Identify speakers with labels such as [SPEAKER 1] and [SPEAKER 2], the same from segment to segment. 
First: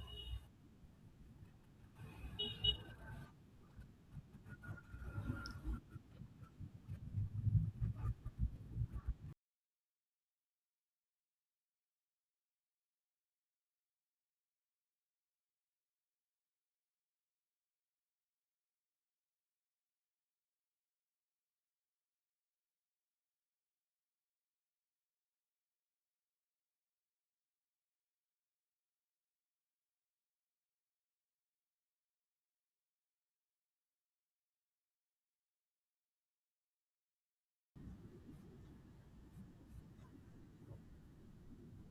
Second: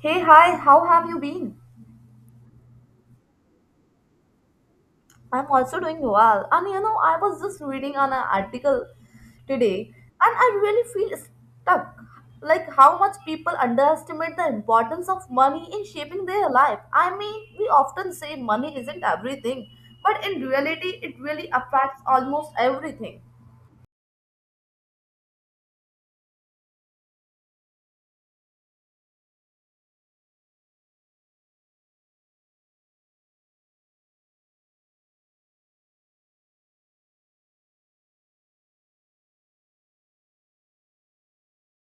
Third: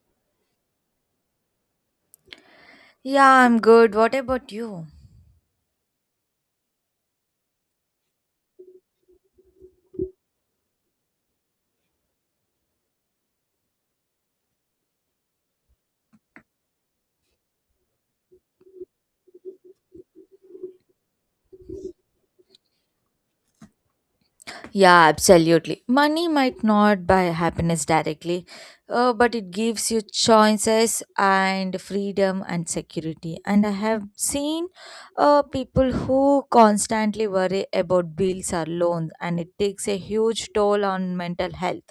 [SPEAKER 1] Hey, hi, how have you been?
[SPEAKER 2] Yeah, I'm good. What about you?
[SPEAKER 1] I'm also doing well. And you know, I was just reading on an article today and I really feel stuck. Like how much people underestimate the importance of money in shaping their life. I mean, we often say money isn't everything, but in reality, it really affects almost everything.
[SPEAKER 2] Yeah, absolutely. Money might not buy happiness directly, but it gives you choices and freedom and security. And I have seen people who constantly worry about bills or loans, and it takes a huge toll on mental health.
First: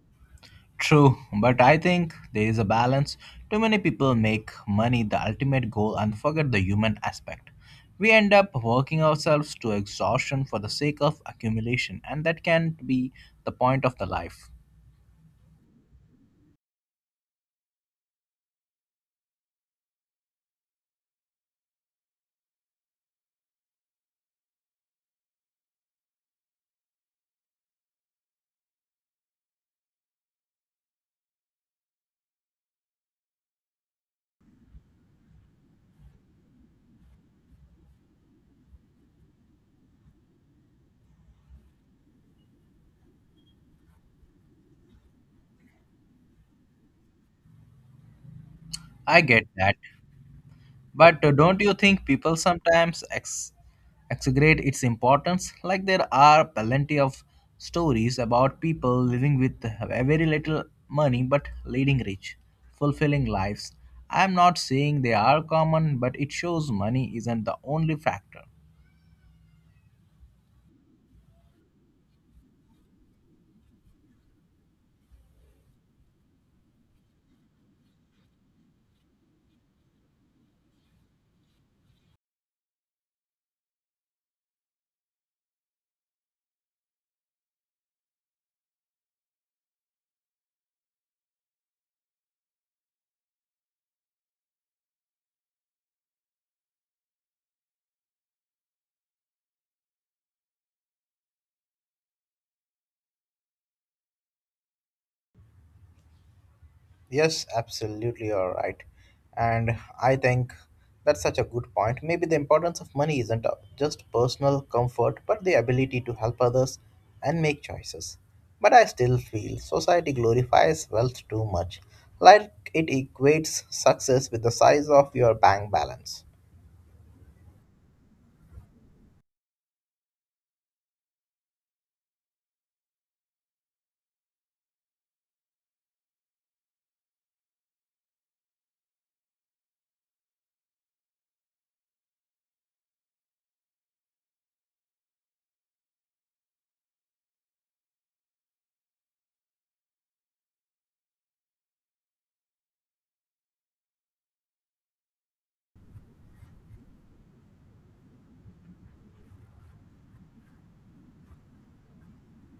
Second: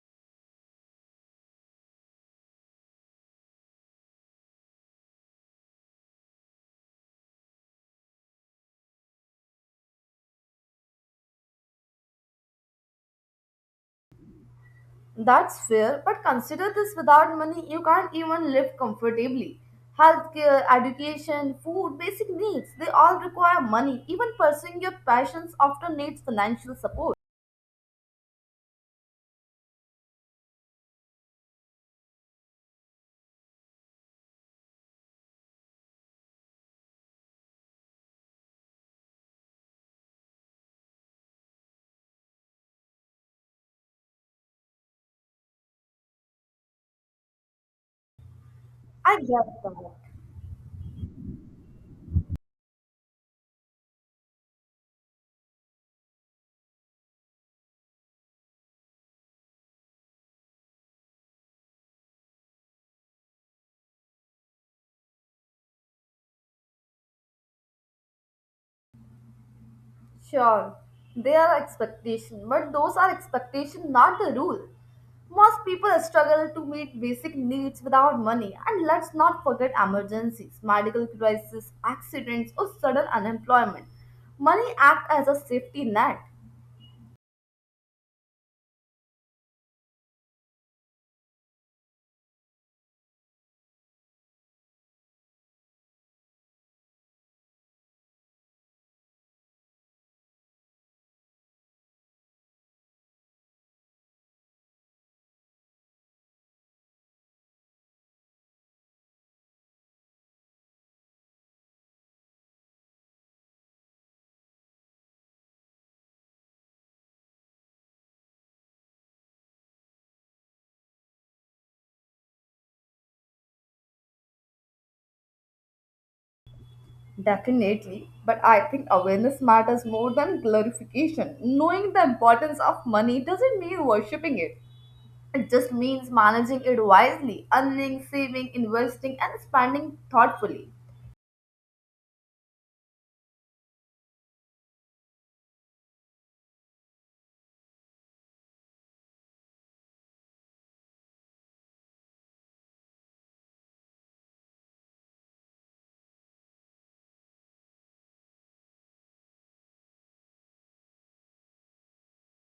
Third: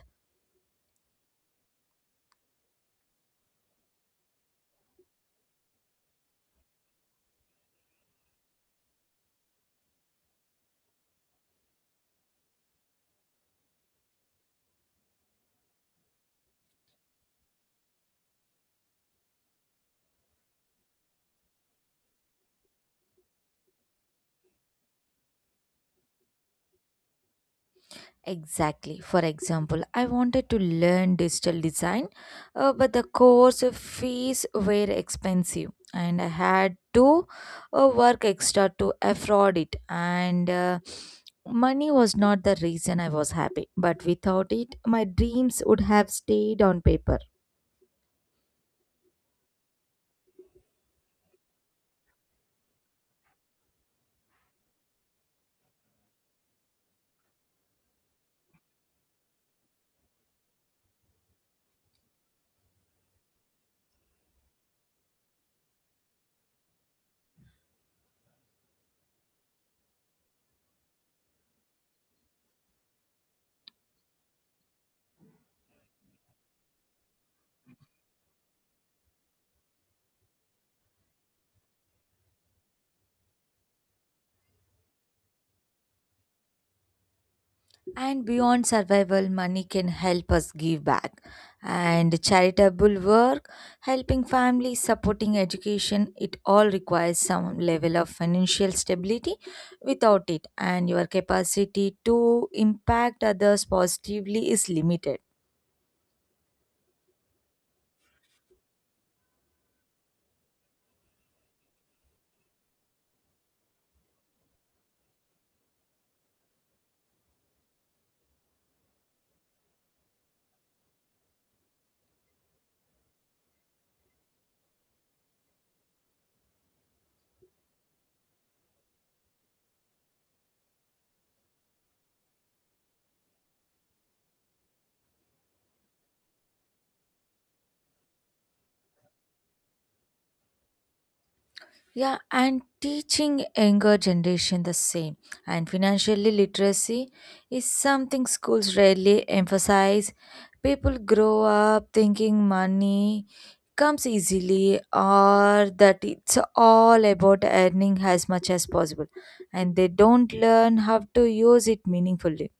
[SPEAKER 3] True, but I think there is a balance. Too many people make money the ultimate goal and forget the human aspect. We end up working ourselves to exhaustion for the sake of accumulation, and that can't be the point of the life.
[SPEAKER 1] That's fair, but consider this without money, you can't even live comfortably. Healthcare, education, food, basic needs, they all require money. Even pursuing your passions often needs financial support.
[SPEAKER 2] Exactly. For example, I wanted to learn digital design, but the course fees were expensive, and I had to work extra to afford it. And money was not the reason I was happy, but without it, my dreams would have stayed on paper.
[SPEAKER 1] I
[SPEAKER 3] I
[SPEAKER 1] get
[SPEAKER 3] get that.
[SPEAKER 1] that.
[SPEAKER 3] But don't you think people sometimes exaggerate its importance? Like there are plenty of stories about people living with a very little money but leading rich, fulfilling lives. I'm not saying they are common, but it shows money isn't the only factor.
[SPEAKER 1] Sure, they are expectation, but those are expectation, not the rule. Most people struggle to meet basic needs without money, and let's not forget emergencies, medical crises, accidents, or sudden unemployment. Money acts as a safety net.
[SPEAKER 2] And beyond survival, money can help us give back. And charitable work, helping families, supporting education, it all requires some level of financial stability. Without it, and your capacity to impact others positively is limited.
[SPEAKER 3] Yes, absolutely, you're right. And I think that's such a good point. Maybe the importance of money isn't just personal comfort, but the ability to help others and make choices. But I still feel society glorifies wealth too much, like it equates success with the size of your bank balance.
[SPEAKER 1] Definitely, but I think awareness matters more than glorification. Knowing the importance of money doesn't mean worshipping it. It just means managing it wisely, earning, saving, investing, and spending thoughtfully.
[SPEAKER 2] Yeah, and teaching younger generation the same. And financially literacy is something schools rarely emphasize. People grow up thinking money comes easily or that it's all about earning as much as possible, and they don't learn how to use it meaningfully.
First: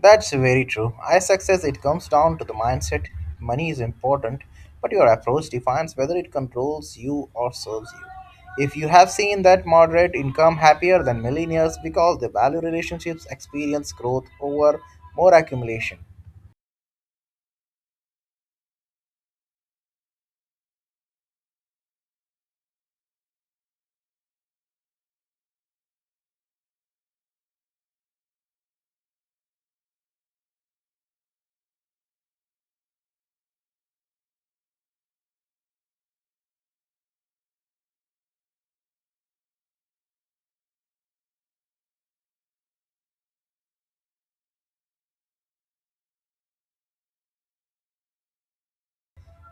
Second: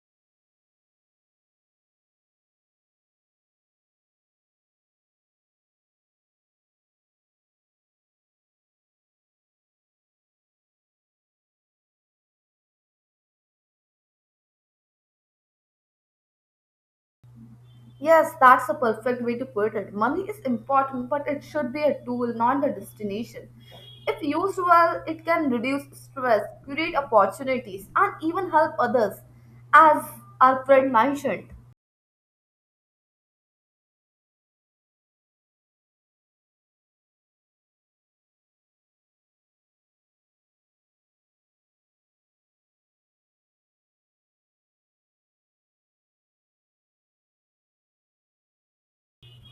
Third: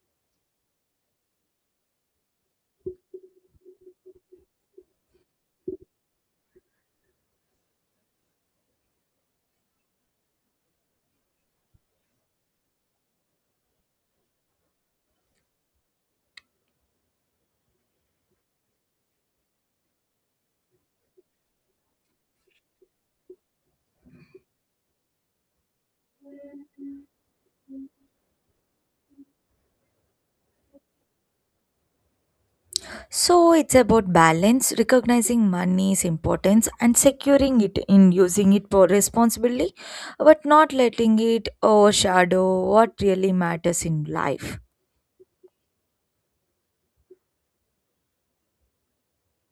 [SPEAKER 3] That's very true. I success it comes down to the mindset. Money is important, but your approach defines whether it controls you or serves you. If you have seen that moderate income happier than millionaires because they value relationships, experience growth over more accumulation.
[SPEAKER 1] Yes, that's a perfect way to put it. Money is important, but it should be a tool, not the destination. If used well, it can reduce stress, create opportunities, and even help others, as our friend mentioned.
[SPEAKER 2] So it's about balance, recognizing money's importance and securing it in using it for responsibly, but not letting it overshadow what really matters in life.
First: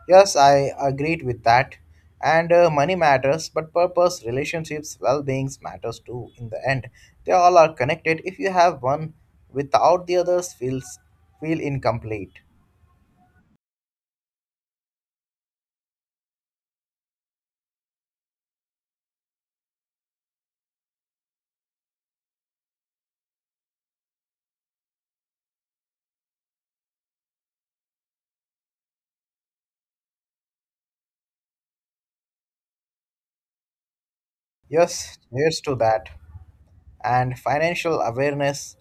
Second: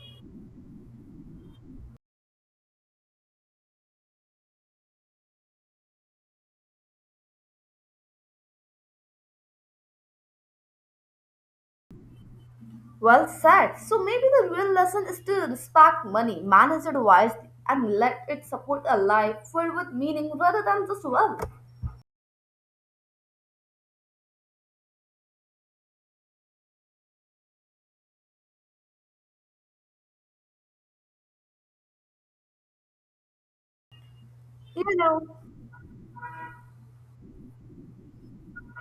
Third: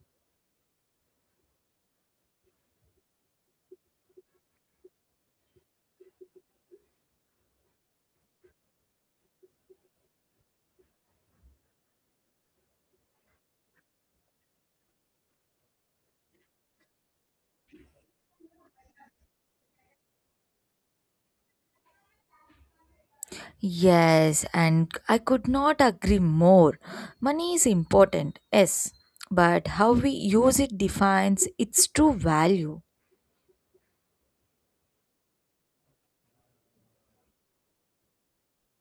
[SPEAKER 3] Yes, I agreed with that. And money matters, but purpose, relationships, well-beings matters too. In the end, they all are connected. If you have one without the others, feel incomplete.
[SPEAKER 1] Well said. So maybe the real lesson is to respect money, manage it wisely, and let it support a life filled with meaning rather than just wealth.
[SPEAKER 2] Yes, and I could not agree more. Money is important, yes, but how we use it defines its true value.
[SPEAKER 1] You
[SPEAKER 3] Yes,
[SPEAKER 1] know,
[SPEAKER 3] cheers to that. And financial awareness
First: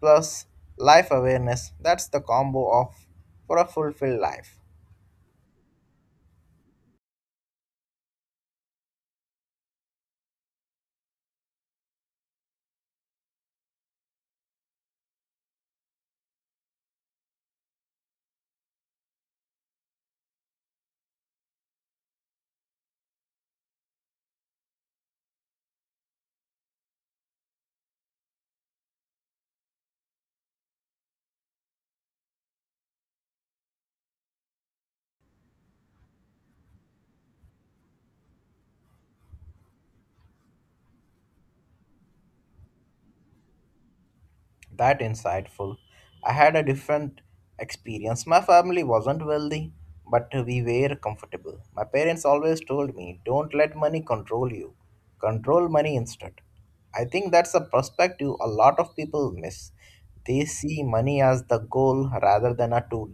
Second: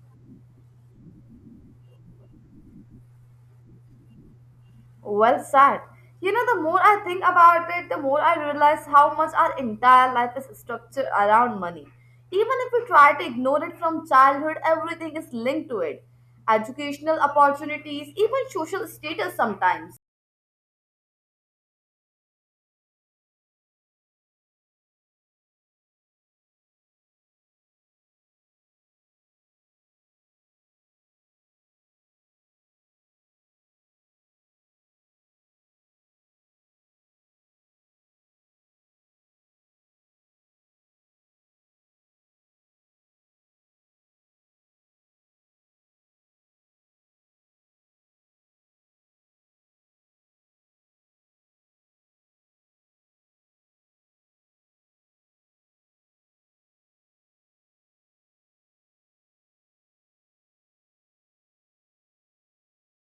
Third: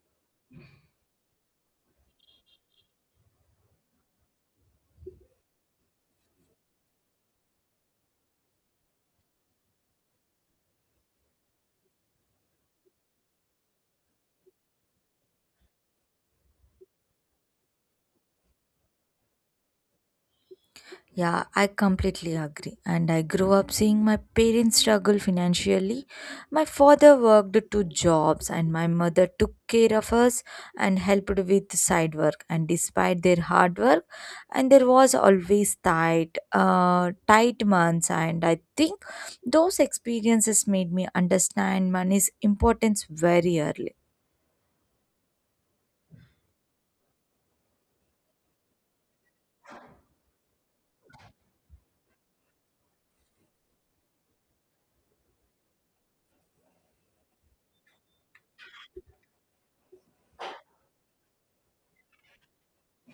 [SPEAKER 3] plus life awareness, that's the combo of for a fulfilled life.
[SPEAKER 1] well said. You know, the more I think about it, the more I realize how much our entire life is structured around money. Even if we try to ignore it from childhood, everything is linked to it. Educational opportunities, even social status sometimes.
[SPEAKER 2] Yeah, I completely agree. And I grew up seeing my parents struggle financially. My father worked two jobs, and my mother took care of us and helped with side work. And despite their hard work, and there was always tight, tight months. And I think those experiences made me understand money's importance very early.
[SPEAKER 3] That insightful. I had a different experience. My family wasn't wealthy, but we were comfortable. My parents always told me, don't let money control you. Control money instead. I think that's a perspective a lot of people miss. They see money as the goal rather than a tool.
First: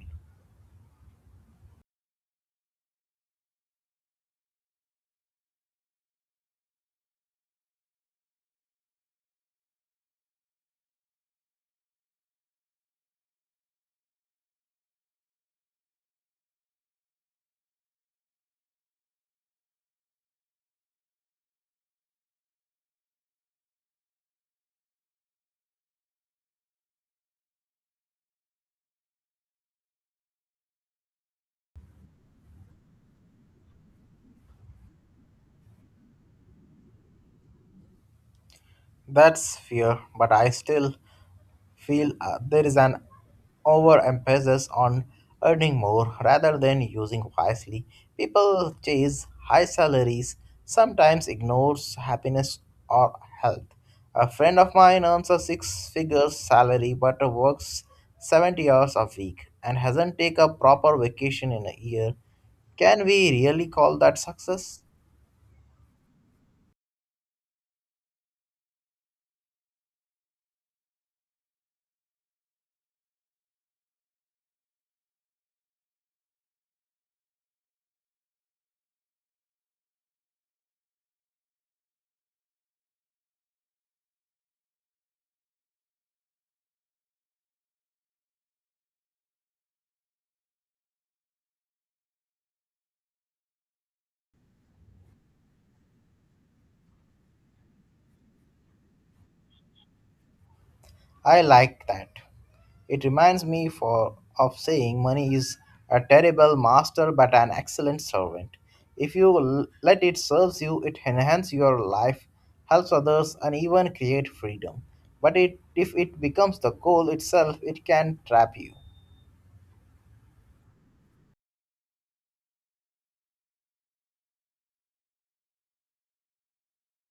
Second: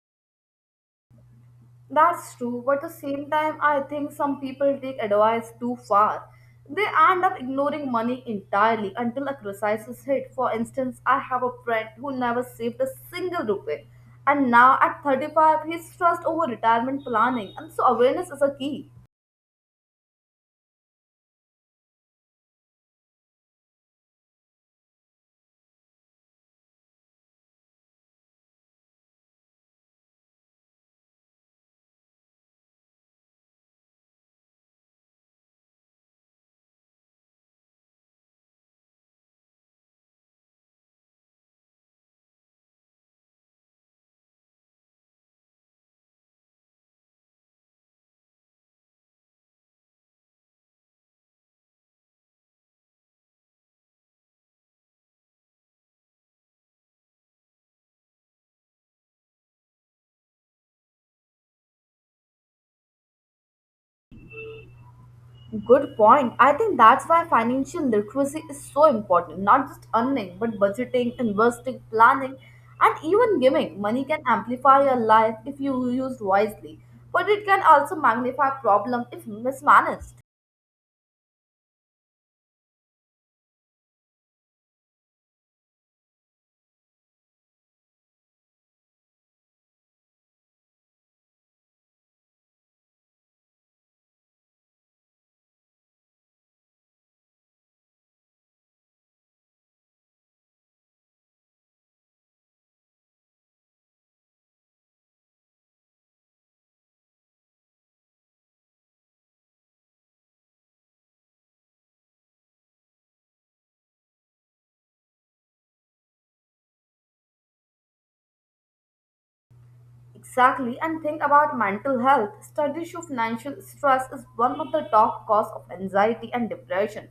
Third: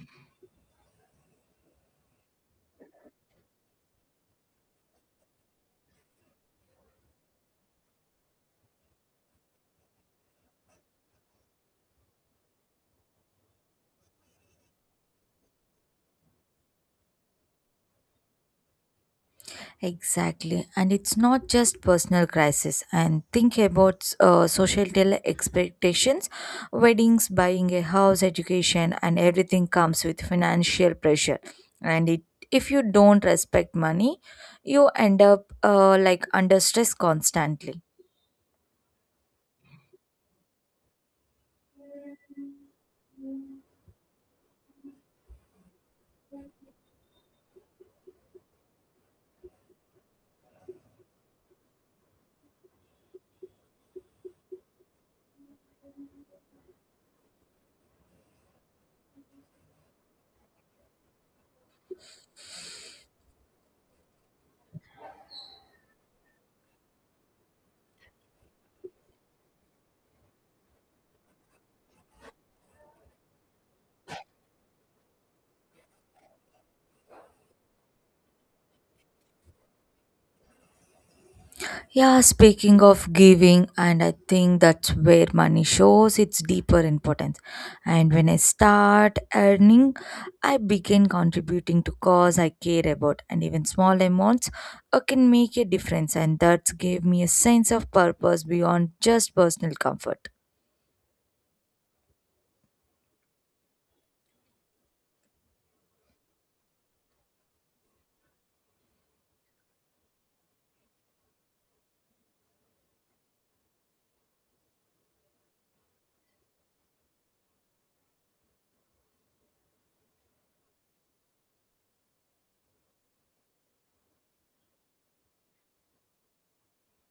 [SPEAKER 1] That's true, but at the same time, I think some people take advice too far. They end up ignoring money entirely until a crisis is hit. For instance, I have a friend who never saved a single rupee, and now at 35, he's stressed over retirement planning, and so awareness is a key.
[SPEAKER 2] Exactly. And it's not just personal crisis. And think about societal expectations, weddings, buying a house, education, and everything comes with financial pressure. And it, if you don't respect money, you end up like under stress constantly.
[SPEAKER 3] That's fear, but I still feel there is an overemphasis on earning more rather than using wisely. People chase high salaries, sometimes ignores happiness or health. A friend of mine earns a six figure salary but works 70 hours a week and hasn't taken a proper vacation in a year. Can we really call that success?
[SPEAKER 1] Good point. I think that's why financial literacy is so important. Not just earning, but budgeting, investing, planning, and even giving. Money can amplify your life if you used wisely, but it can also magnify problem if mismanaged.
[SPEAKER 2] Yeah, speaking of giving, and I think that's where money shows its deeper importance. And when I start earning, I begin contributing to cause I care about, and even small amounts can make a difference. And that gave me a sense of purpose beyond just personal comfort.
[SPEAKER 3] I like that. It reminds me for of saying money is a terrible master but an excellent servant. If you let it serves you, it enhances your life, helps others, and even create freedom. But it, if it becomes the goal itself, it can trap you.
[SPEAKER 1] Exactly. And think about mental health. Studies show financial stress is one of the top cause of anxiety and depression.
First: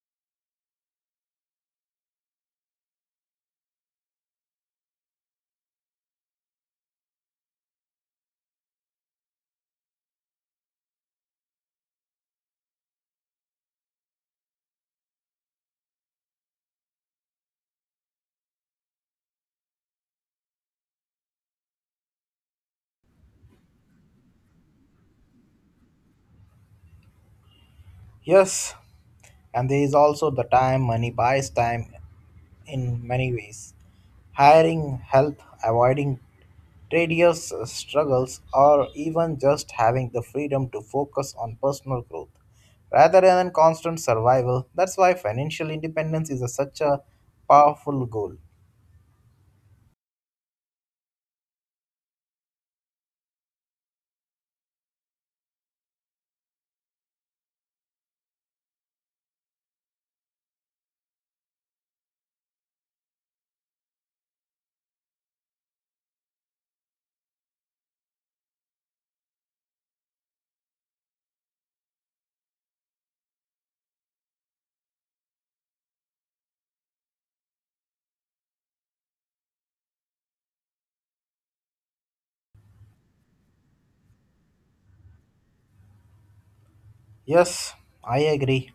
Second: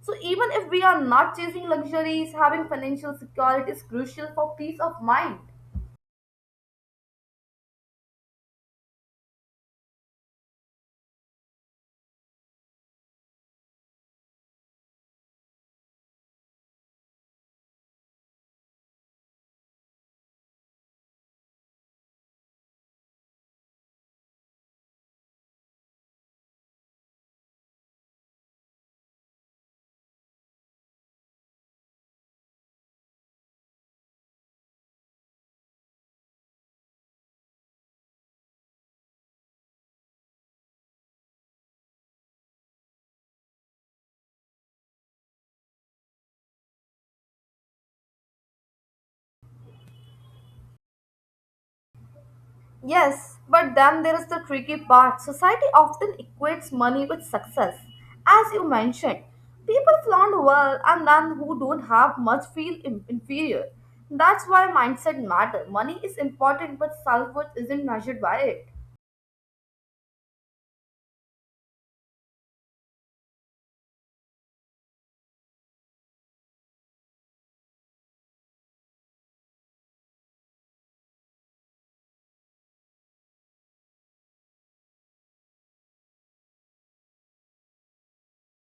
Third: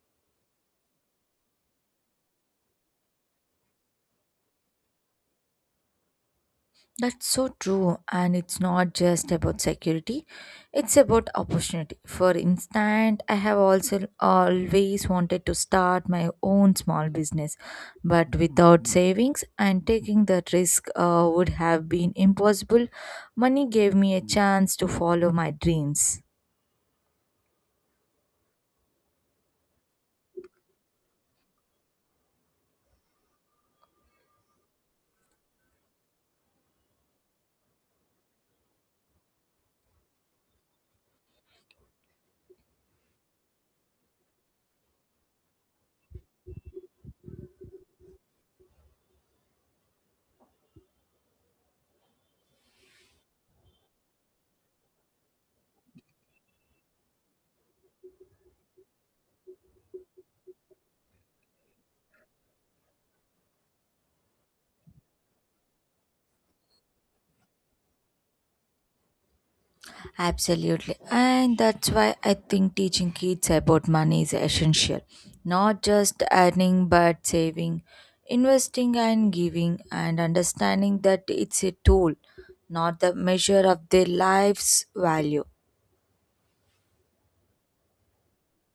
[SPEAKER 1] So even if we are not chasing luxuries, having financial security is crucial for peace of mind.
[SPEAKER 2] That's so true, and it's not just about security, it's about opportunity. For instance, I have also always wanted to start my own small business, but without savings and taking that risk would have been impossible. Money gave me a chance to follow my dreams.
[SPEAKER 3] Yes, and there is also the time money buys time in many ways. Hiring help, avoiding tedious struggles, or even just having the freedom to focus on personal growth rather than constant survival. That's why financial independence is a, such a powerful goal.
[SPEAKER 1] Yes, but then there is the tricky part. Society often equates money with success. As you mentioned, people flaunt wealth, and then who don't have much feel inferior. That's why mindset matters. Money is important, but self worth isn't measured by it.
[SPEAKER 2] Absolutely. And that's why I think teaching kids about money is essential. Not just earning, but saving, investing, and giving, and understanding that it's a tool, not the measure of their life's value.
[SPEAKER 3] Yes, I agree.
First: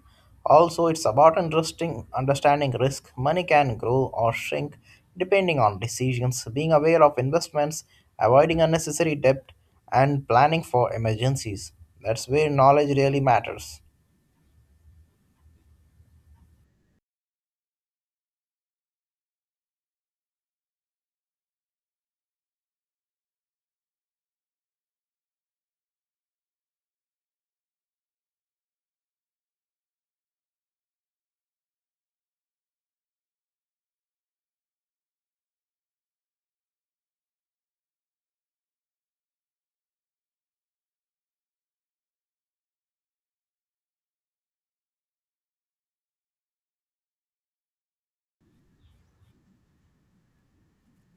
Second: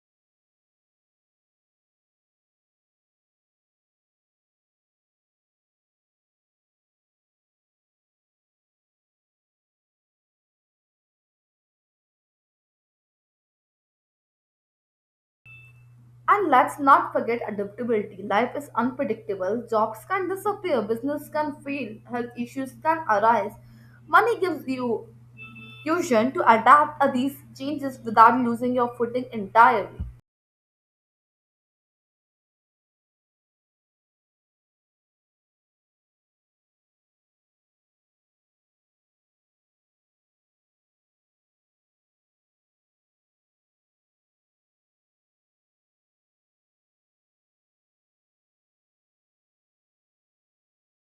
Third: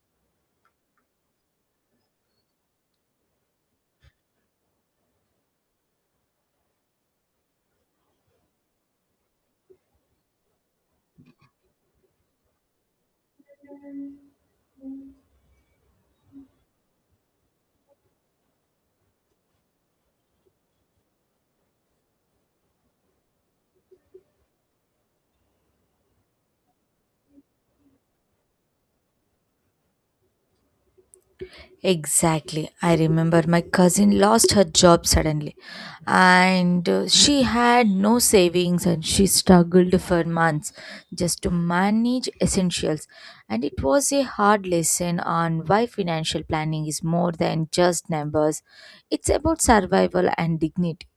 [SPEAKER 3] Also, it's about interesting understanding risk. Money can grow or shrink depending on decisions, being aware of investments, avoiding unnecessary debt, and planning for emergencies. That's where knowledge really matters.
[SPEAKER 1] And let's not forget adaptability. Life is unpredictable. Jobs can disappear, business can fail, health issues can arise. Money gives you fusion to adapt to these changes without losing your footing entirely.
[SPEAKER 2] Exactly. I remember my cousin lost her job suddenly and she had no savings and she struggled for months just to manage essentials. And it was a hard lesson on why financial planning is more than just numbers, it's about survival and dignity.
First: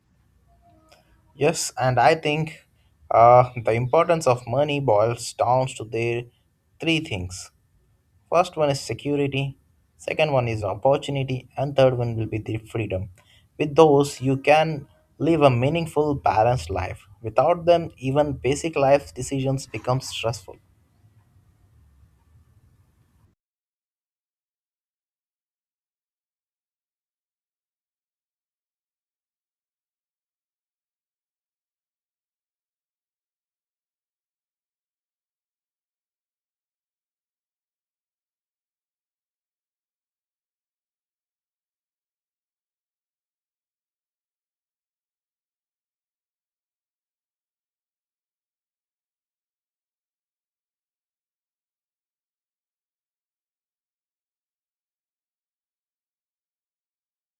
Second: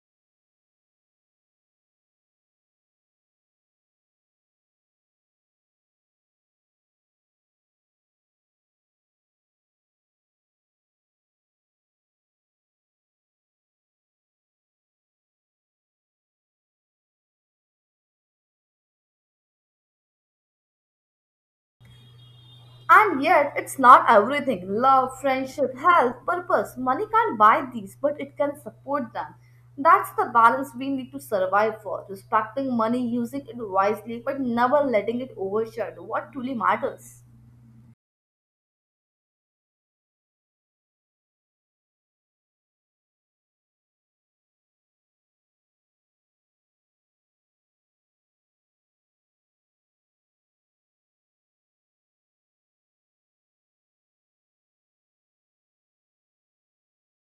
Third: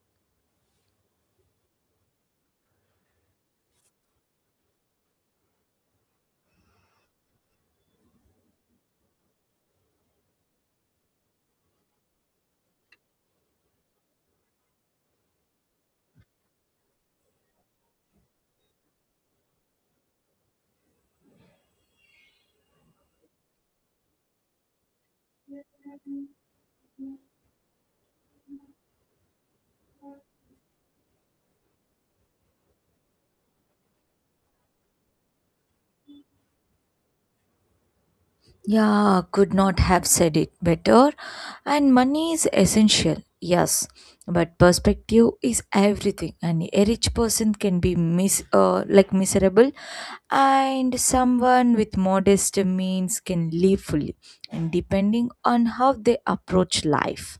[SPEAKER 3] Yes, and I think the importance of money boils down to their three things. First one is security, second one is opportunity, and third one will be the freedom. With those, you can live a meaningful, balanced life. Without them, even basic life decisions become stressful.
[SPEAKER 1] And yet, it's not everything love, friendship, health, purpose. Money can't buy these, but it can support them. That's the balance we need to survive for respecting money, using it wisely, but never letting it overshadow what truly matters.
[SPEAKER 2] Yeah, could not have said it better. And money is essential, yes, but perspective is everything. And a rich person can be miserable, and someone with modest means can live fully, and depending on how they approach life.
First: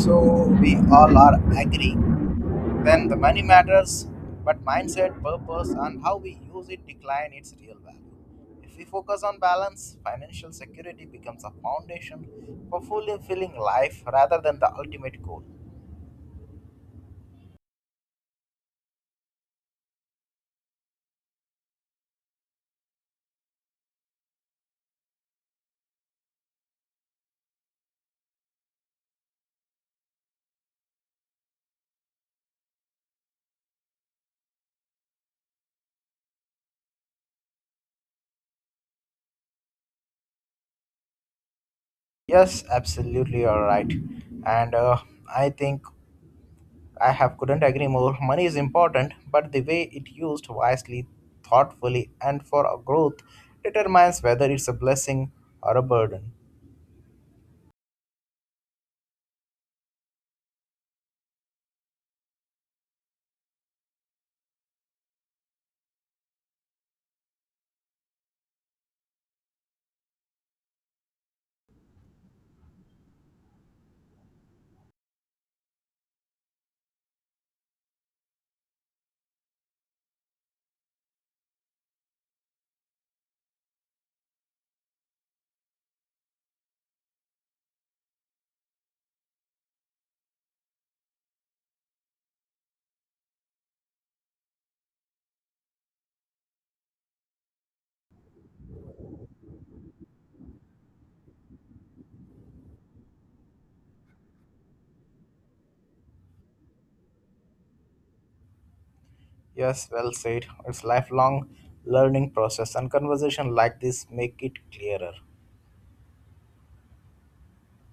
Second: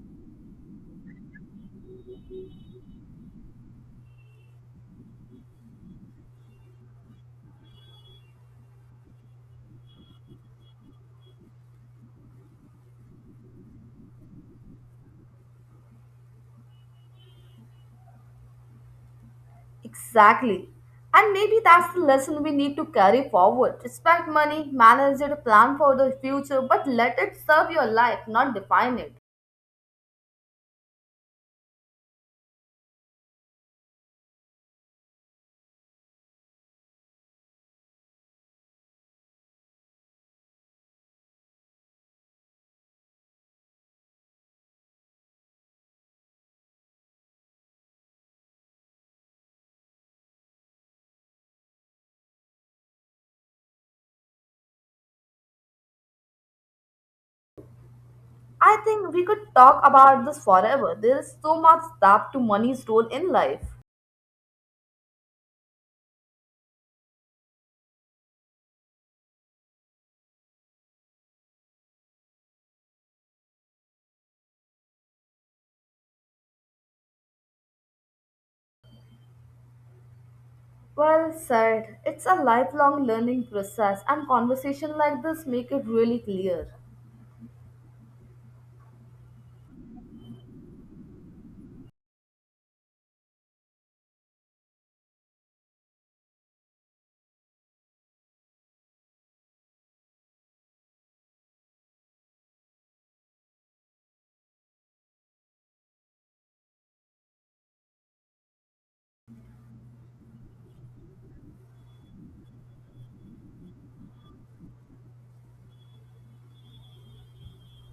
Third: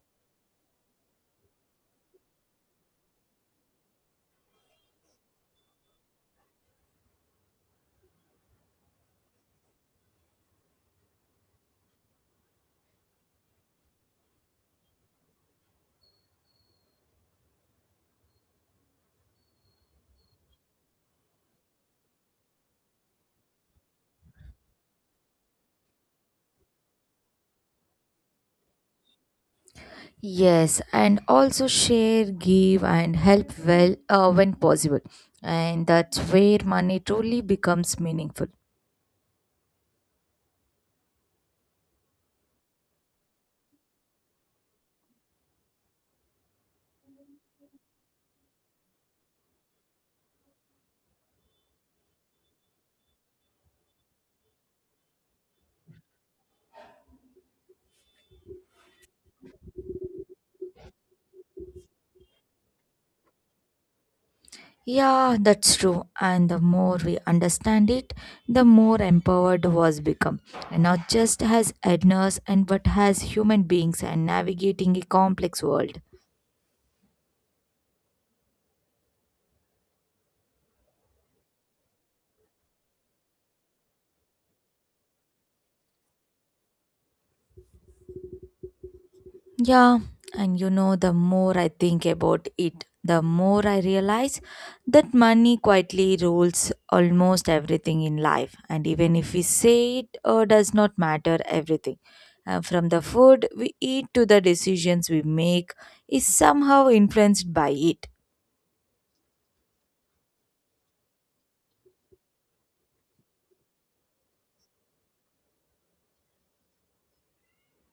[SPEAKER 3] So we all are agreeing. Then the money matters, but mindset, purpose, and how we use it decline its real value. If we focus on balance, financial security becomes a foundation for fulfilling life rather than the ultimate goal.
[SPEAKER 1] Exactly. And maybe that's the lesson we need to carry forward. Respect money, manage it, plan for the future, but let it serve your life, not define it.
[SPEAKER 2] Yes, and also share, give, and help well when possible. And that's where money truly becomes meaningful.
[SPEAKER 3] Yes, absolutely, you're right. And I think I have couldn't agree more. Money is important, but the way it used wisely, thoughtfully, and for our growth determines whether it's a blessing or a burden.
[SPEAKER 1] I think we could talk about this forever. There is so much depth to money's role in life.
[SPEAKER 2] Yeah, that's true. And the more we understand it, the more empowered was become. And not just as earners and but as human beings and navigating a complex world.
[SPEAKER 1] Well said. It's a lifelong learning process, and conversation like this make it really clear.
[SPEAKER 2] Yeah, and you know, the more I think about it, the more I realize that money quietly rules almost everything in life. And even if we say it does not matter, everything from the food we eat to the decisions we make is somehow influenced by it.
[SPEAKER 3] Yes, well said. It's lifelong learning process and conversation like this make it clearer.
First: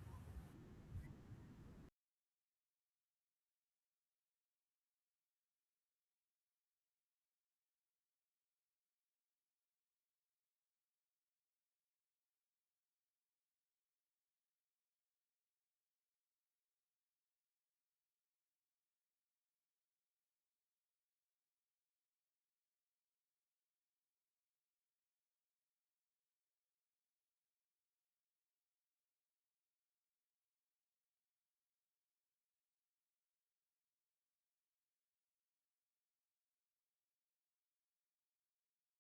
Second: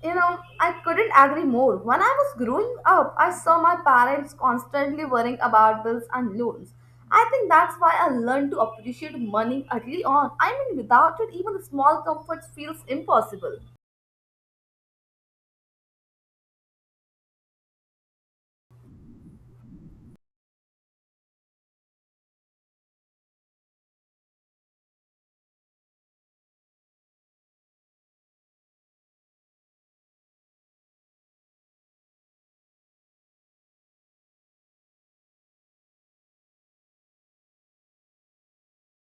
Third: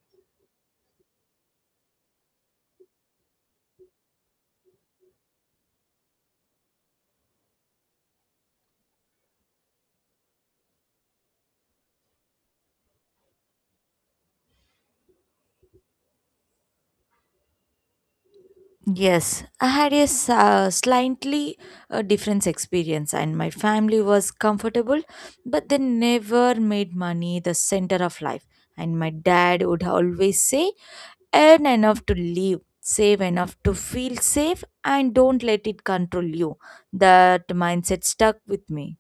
[SPEAKER 1] You know, I couldn't agree more. When I was growing up, I saw my parents constantly worrying about bills and loans. I think that's why I learned to appreciate money early on. I mean, without it, even the small comforts feels impossible.
[SPEAKER 2] Yes, I had a slightly different experience, and my family was comfortable, but they never made money the center of life. And my dad would always say, earn enough to live, save enough to feel safe, and don't let it control you. That mindset stuck with me.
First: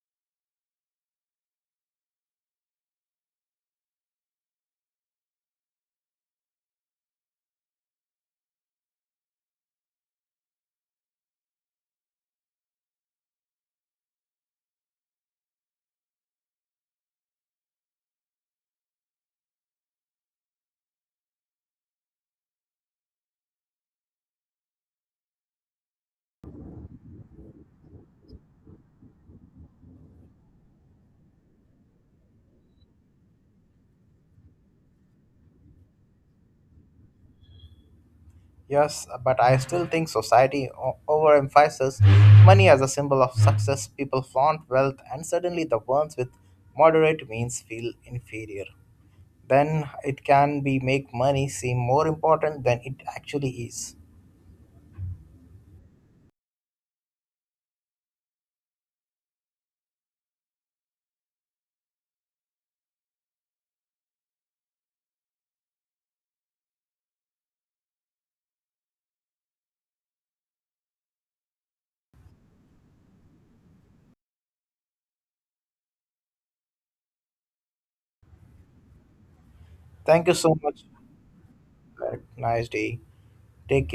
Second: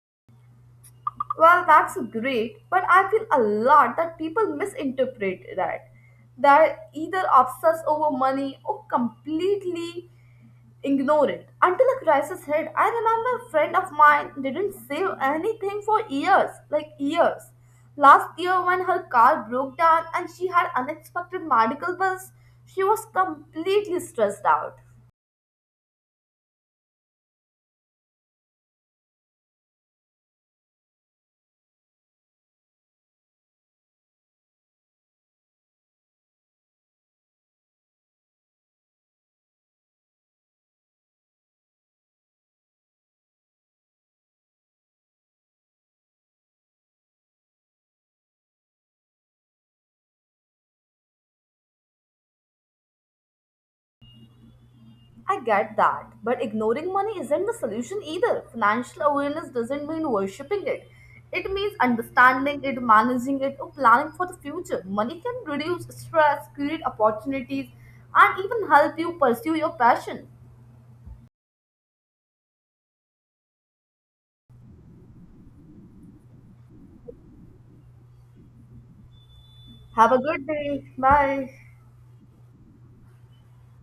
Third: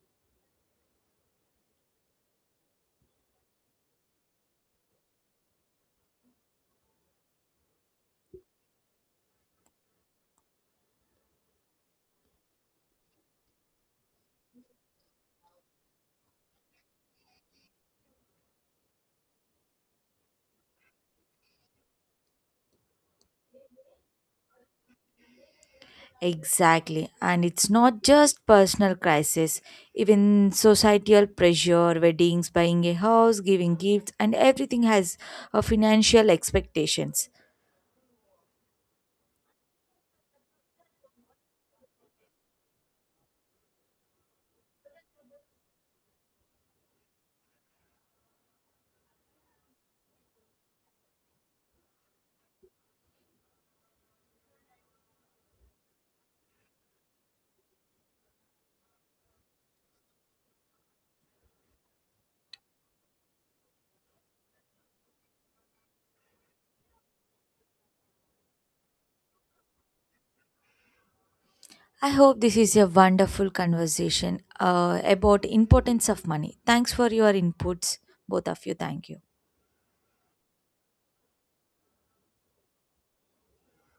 [SPEAKER 1] Well, that's great, but I feel a lot that people misinterpret that. They're either obsessed over money or completely ignore it. Until a crisis hit, I remember a friend of mine didn't save anything for years, like years. Last year, when her car broke down and she had unexpected medical bills, she was completely stressed out.
[SPEAKER 2] Exactly. And it's not just personal crisis, even societal pressure, weddings, buying a house, giving gifts, and everything has financial expectations.
[SPEAKER 3] Yes, but I still think society overemphasizes money as a symbol of success. People flaunt wealth and suddenly the ones with moderate means feel inferior. Then it can be make money seem more important than it actually is.
[SPEAKER 1] I get that, but ignoring money isn't the solution either. Financial awareness doesn't mean worshipping it. It means understanding it, managing it, or planning for the future. Money can reduce stress, create opportunities, and even help you pursue your passion.
[SPEAKER 2] I hope this is a wonderful conversation about importance of money. Thanks for your inputs, both of you. Thank you.
[SPEAKER 1] Have a
[SPEAKER 3] Thank you
[SPEAKER 1] good
[SPEAKER 3] so much.
[SPEAKER 1] day. Bye.
[SPEAKER 3] Nice day. Take care.